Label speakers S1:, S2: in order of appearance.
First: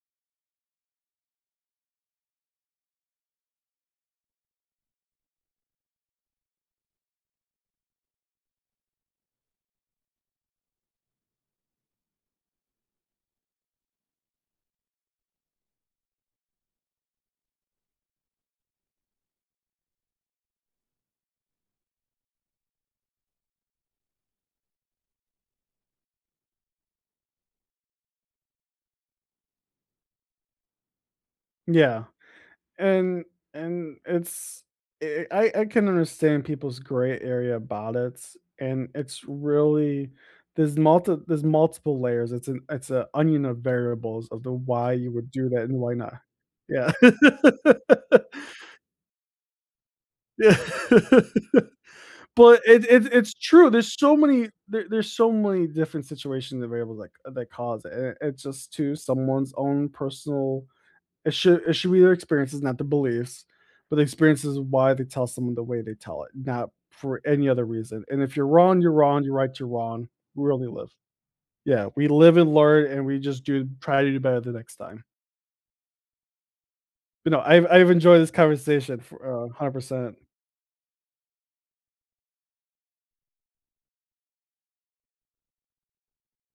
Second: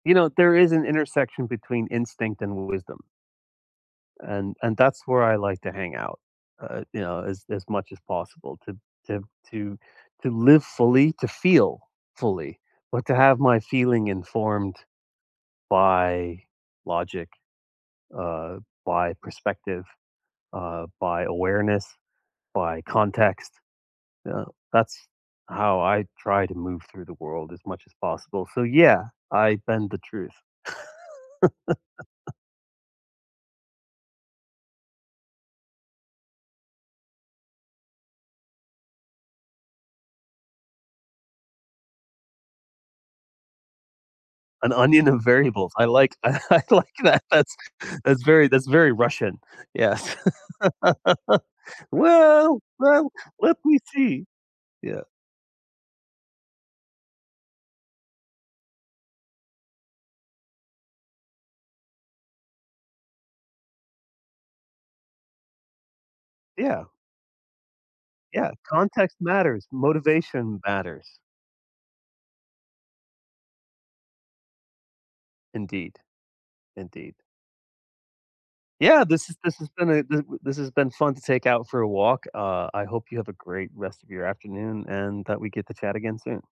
S1: You know, there is an intersection between instinct and w wisdom. And and that's where I like to hang out, uh, you know, as as much as possible to to to to live fully, to feel fully, but to have my feeling informed by logic, uh, by perspective, uh, by awareness, by context, you know, that's how I try to move through the world as much as possible. So yeah, I bend the truth.
S2: Yeah, and and it's I I I can understand people's gray area about it, and it's really there's multi there's multiple layers, it's an it's an onion of variables of the
S1: An
S2: why
S1: onion
S2: you
S1: and
S2: would do that
S1: variables.
S2: and
S1: I
S2: why not
S1: like tha I
S2: yeah.
S1: like that. That's that's very that's very Russian, yes.
S2: Yeah.
S1: Well,
S2: But it
S1: well,
S2: it it's
S1: let
S2: true,
S1: me
S2: there's so
S1: see
S2: many there
S1: yeah.
S2: there's so many different situations and variables, like, that cause it, and it's just to someone's own personal it should it should be their experiences, not the beliefs, but the experiences of why they tell someone the way they tell it, not
S1: Yeah.
S2: for any other reason. And if you're
S1: Yeah,
S2: wrong, you're
S1: context
S2: wrong, you're right, you're
S1: matters,
S2: wrong, we
S1: motivation
S2: only live.
S1: matters.
S2: Yeah, we live and learn and we just do try to do better the next time.
S1: Indeed. Indeed.
S2: You know, I've I've enjoyed this conversation
S1: Yeah, this is
S2: for, uh, a
S1: this has
S2: hundred
S1: been a,
S2: percent.
S1: w this has been fun to take out for a walk. Uh, I hope you have a great rest of your afternoon and that we get to chat again soon.